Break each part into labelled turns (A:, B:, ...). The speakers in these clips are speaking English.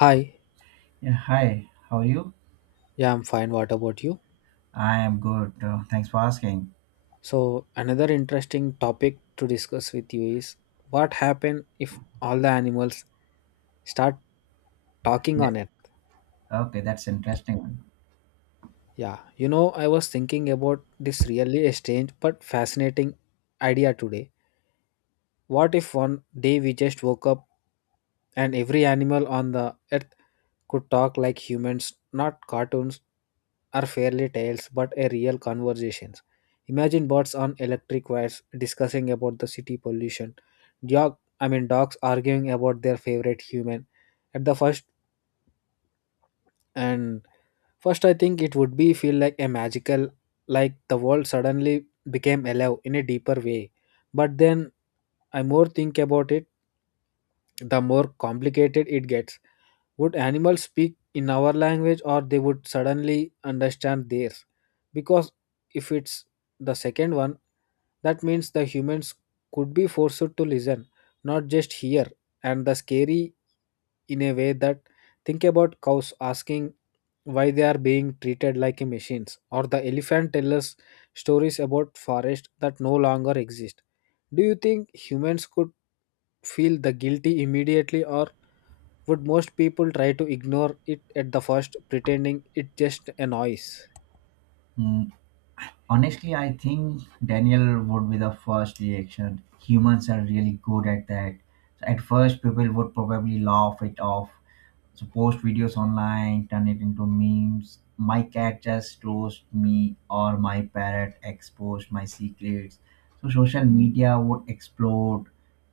A: Hi,
B: Yeah, hi, how are you?
A: yeah, I'm fine. What about you?
B: I am good. Thanks for asking.
A: So, another interesting topic to discuss with you is what happen if all the animals start talking
B: Yeah.
A: on it?
B: Okay, that's interesting. One.
A: Yeah, you know, I was thinking about this really strange but fascinating idea today. What if one day we just woke up and every animal on the earth could talk like humans, not cartoons or fairy tales, but a real conversations? Imagine birds on electric wires discussing about the city pollution, dogs arguing about their favorite human. At the first and First I think it would be feel like a magical, like the world suddenly became alive in a deeper way. But then I more think about it, the more complicated it gets. Would animals speak in our language or they would suddenly understand theirs? Because if it's the second one, that means the humans could be forced to listen, not just hear. And the scary in a way that think about cows asking why they are being treated like a machines, or the elephant tell us stories about forest that no longer exist. Do you think humans could feel the guilty immediately, or would most people try to ignore it at the first, pretending it just a noise?
B: Hmm. Honestly, I think Daniel would be the first reaction. Humans are really good at that. So at first, people would probably laugh it off. So post videos online, turn it into memes. My cat just roast me, or my parrot exposed my secrets. So social media would explode.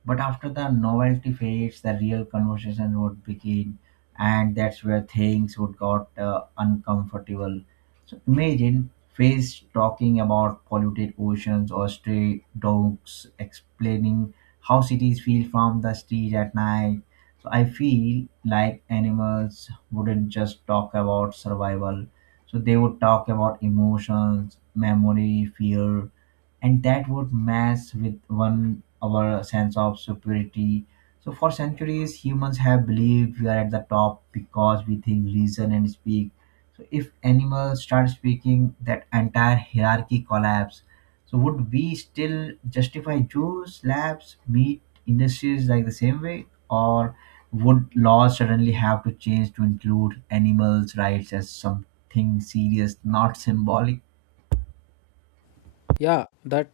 B: But after the novelty fades, the real conversation would begin, and that's where things would got uncomfortable. So imagine Face talking about polluted oceans or stray dogs explaining how cities feel from the street at night. So I feel like animals wouldn't just talk about survival. So they would talk about emotions, memory, fear, and that would mess with one our sense of superiority. So for centuries humans have believed we are at the top because we think, reason and speak so if animals start speaking, that entire hierarchy collapse. So would we still justify juice, labs, meat industries like the same way, or would laws suddenly have to change to include animals' rights as something serious, not symbolic?
A: Yeah, that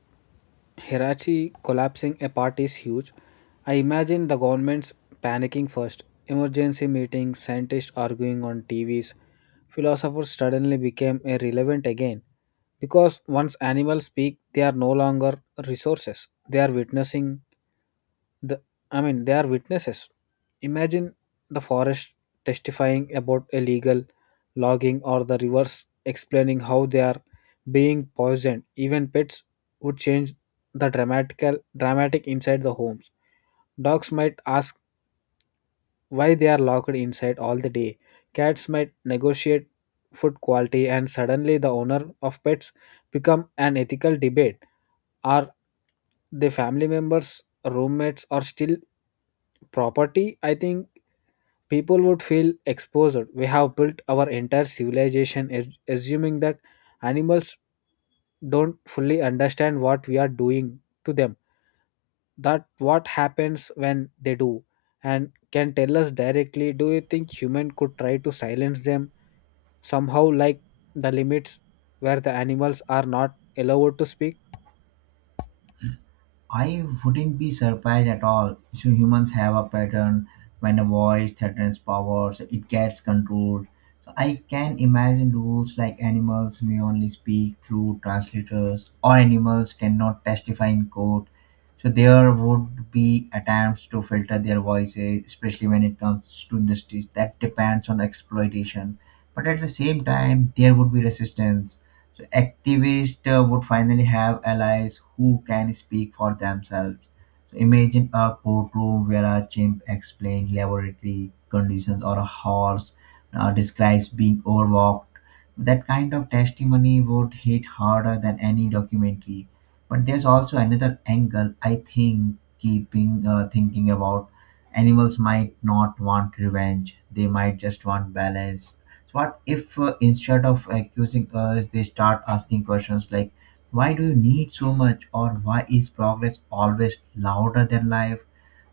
A: Hirachi collapsing a part is huge. I imagine the government's panicking first. Emergency meetings, scientists arguing on TVs, philosophers suddenly became irrelevant again. Because once animals speak, they are no longer resources. They are witnessing The, they are witnesses. Imagine the forest testifying about illegal logging, or the rivers explaining how they are being poisoned. Even pets would change the dramatical dramatic inside the homes. Dogs might ask why they are locked inside all the day. Cats might negotiate food quality, and suddenly the owner of pets become an ethical debate. Are the family members roommates are still property? I think people would feel exposed. We have built our entire civilization as- assuming that animals don't fully understand what we are doing to them. That what happens when they do and can tell us directly? Do you think human could try to silence them somehow, like the limits where the animals are not allowed to speak?
B: I wouldn't be surprised at all. So humans have a pattern when a voice threatens powers, it gets controlled. So I can imagine rules like animals may only speak through translators or animals cannot testify in court. So there would be attempts to filter their voices, especially when it comes to industries that depends on exploitation. But at the same time, there would be resistance so activists would finally have allies who can speak for themselves. So imagine a courtroom where a chimp explains laboratory conditions or a horse describes being overwalked. That kind of testimony would hit harder than any documentary. But there's also another angle I think keeping thinking about animals might not want revenge, they might just want balance. So what if, instead of accusing us, they start asking questions like why do you need so much, or why is progress always louder than life?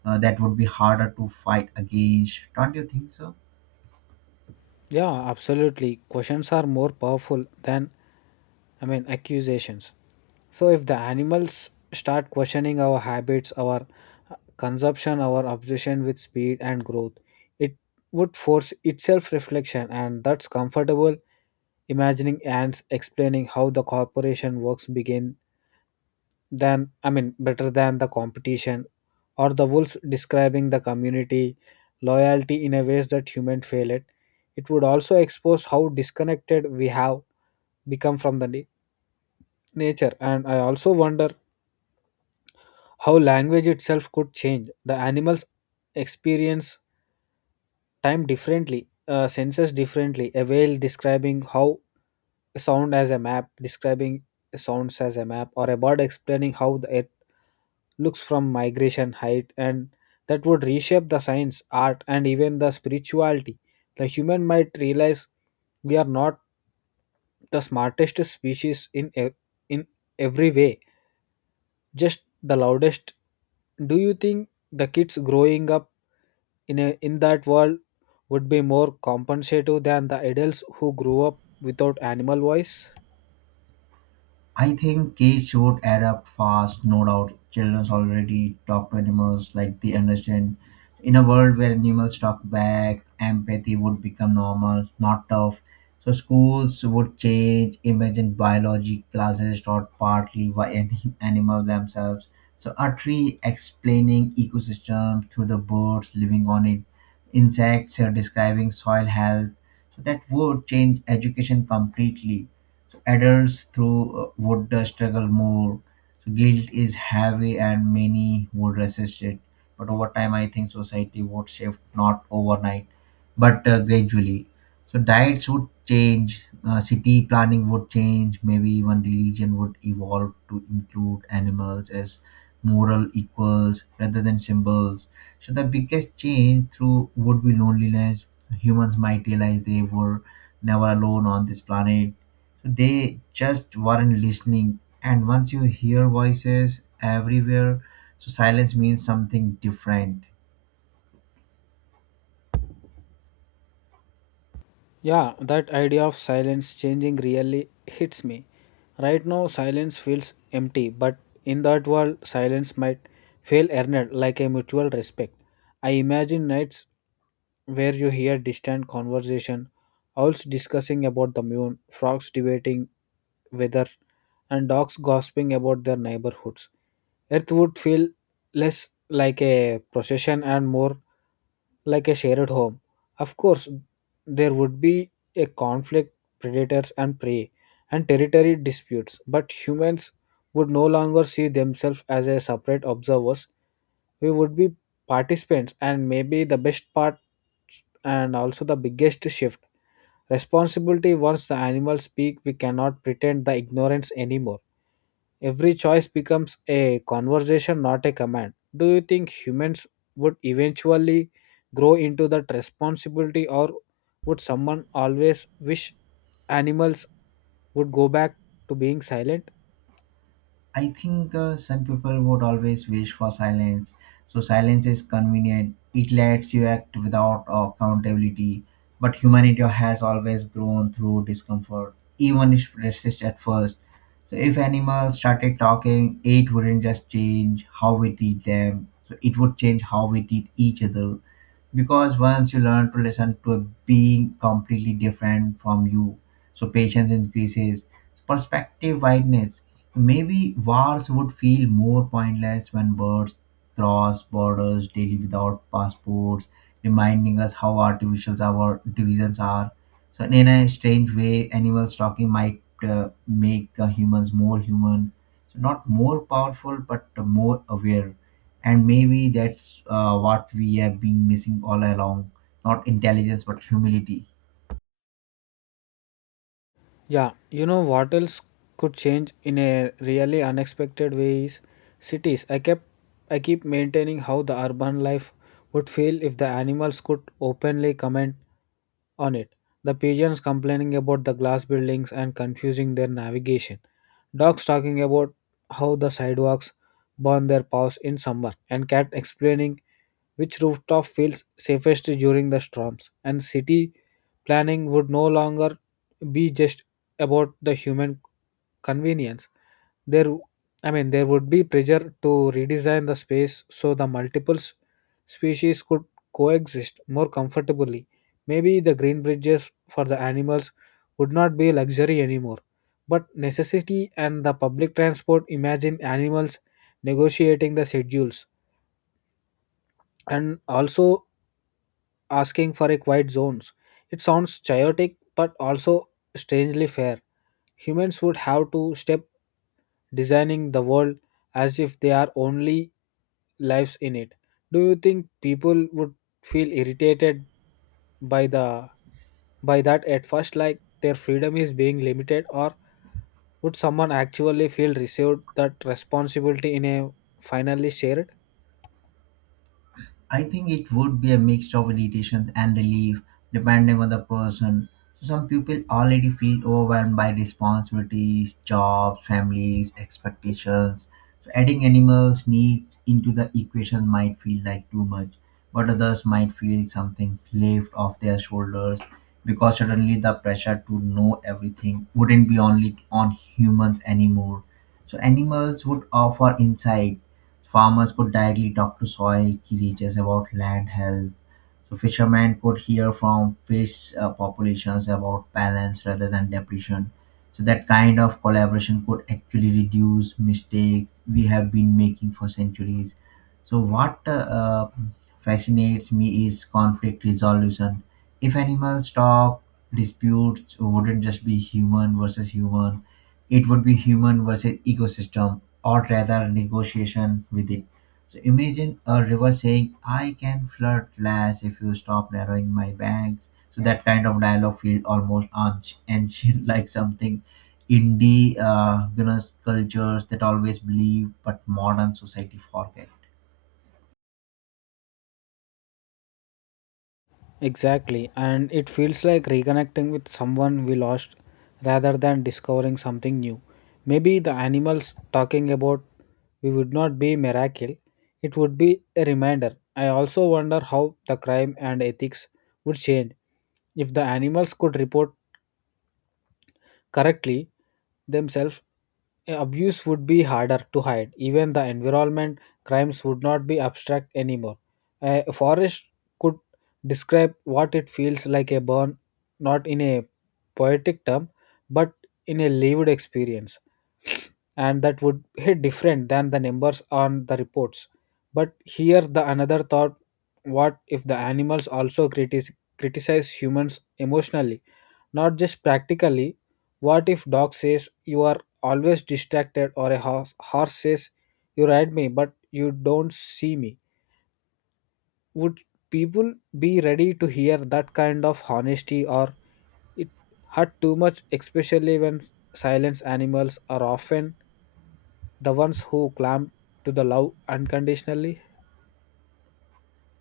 B: That would be harder to fight against, don't you think so?
A: Yeah, absolutely. Questions are more powerful than, I mean, accusations. So if the animals start questioning our habits, our consumption, our obsession with speed and growth, it would force itself reflection, and that's comfortable. Imagining ants explaining how the corporation works begin than, I mean better than the competition, or the wolves describing the community loyalty in a ways that human fail it. It would also expose how disconnected we have become from the na- nature. And I also wonder how language itself could change. The animals experience time differently, senses differently. A whale describing how sound as a map, describing sounds as a map, or a bird explaining how the earth looks from migration height. And that would reshape the science art and even the spirituality. The human might realize we are not the smartest species in in every way, just the loudest. Do you think the kids growing up in that world would be more compensative than the adults who grew up without animal voice?
B: I think kids would adapt fast, no doubt. Children already talk to animals like they understand. In a world where animals talk back, empathy would become normal, not tough. So schools would change. Imagine biology classes taught partly by any animals themselves. So a tree explaining ecosystem through the birds living on it, insects are describing soil health. So that would change education completely. Adults through would struggle more. So guilt is heavy, and many would resist it. But over time, I think society would shift, not overnight, but gradually. So diets would change, city planning would change, maybe even religion would evolve to include animals as moral equals rather than symbols. So the biggest change through would be loneliness. Humans might realize they were never alone on this planet, they just weren't listening. And once you hear voices everywhere, so silence means something different.
A: Yeah, that idea of silence changing really hits me. Right now, silence feels empty, but in that world, silence might feel earned like a mutual respect. I imagine nights where you hear distant conversation, owls discussing about the moon, frogs debating weather, and dogs gossiping about their neighborhoods. Earth would feel less like a procession and more like a shared home. Of course, there would be a conflict, predators and prey, and territory disputes, but humans would no longer see themselves as a separate observers. We would be participants, and maybe the best part and also the biggest shift. Responsibility once the animals speak, we cannot pretend the ignorance anymore. Every choice becomes a conversation, not a command. Do you think humans would eventually grow into that responsibility, or would someone always wish animals would go back to being silent?
B: I think some people would always wish for silence. So silence is convenient. It lets you act without accountability. But humanity has always grown through discomfort, even if resist at first. So if animals started talking, it wouldn't just change how we treat them. So it would change how we treat each other because once you learn to listen to a being completely different from you, so patience increases, perspective wideness, maybe wars would feel more pointless when birds cross borders daily without passports, reminding us how artificial our divisions are. So, in a strange way, animals talking might make humans more human. So, not more powerful, but more aware. And maybe that's what we have been missing all along, not intelligence, but humility.
A: Yeah, you know what else could change in a really unexpected way is cities. I keep maintaining how the urban life would feel if the animals could openly comment on it. The pigeons complaining about the glass buildings and confusing their navigation. Dogs talking about how the sidewalks burn their paws in summer, and cat explaining which rooftop feels safest during the storms. And city planning would no longer be just about the human convenience. There I mean There would be pressure to redesign the space so the multiple s- species could coexist more comfortably. Maybe the green bridges for the animals would not be luxury anymore but necessity. And the public transport, imagine animals negotiating the schedules and also asking for a quiet zones. It sounds chaotic but also strangely fair. Humans would have to step designing the world as if they are only lives in it. Do you think people would feel irritated by the by that at first, like their freedom is being limited, or would someone actually feel received that responsibility in a finally shared?
B: I think it would be a mix of irritation and relief, depending on the person. So some people already feel overwhelmed by responsibilities, jobs, families, expectations. So adding animals' needs into the equation might feel like too much, but others might feel something left off their shoulders because suddenly the pressure to know everything wouldn't be only on humans anymore. So animals would offer insight. Farmers could directly talk to soil creatures about land health. So fishermen could hear from fish populations about balance rather than depletion. So that kind of collaboration could actually reduce mistakes we have been making for centuries. So what uh, fascinates me is conflict resolution. If animals talk, disputes wouldn't just be human versus human, it would be human versus ecosystem, or rather negotiation with it. So imagine a river saying I can flood less if you stop narrowing my banks. So that kind of dialogue feels almost ancient, like something indie, cultures that always believe but modern society forget.
A: Exactly, and it feels like reconnecting with someone we lost rather than discovering something new. Maybe the animals talking about we would not be miracle, it would be a reminder. I also wonder how the crime and ethics would change if the animals could report correctly themselves. Abuse would be harder to hide. Even the environment crimes would not be abstract anymore. A forest could describe what it feels like a burn, not in a poetic term, but in a lived experience. And that would hit different than the numbers on the reports. But here, the another thought, what if the animals also critic- criticize humans emotionally, not just practically? What if dog says you are always distracted, or a horse says you ride me but you don't see me? Would people be ready to hear that kind of honesty, or it hurt too much, especially when silence animals are often the ones who climb to the love unconditionally?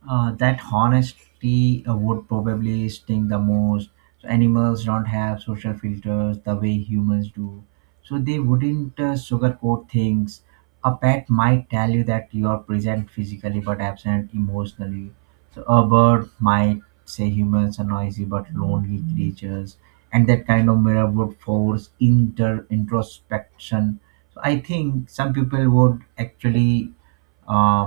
B: That honesty would probably sting the most. So animals don't have social filters the way humans do, so they wouldn't sugarcoat things. A pet might tell you that you are present physically but absent emotionally. So a bird might say humans are noisy but lonely creatures, and that kind of mirror would force inter introspection. So I think some people would actually uh,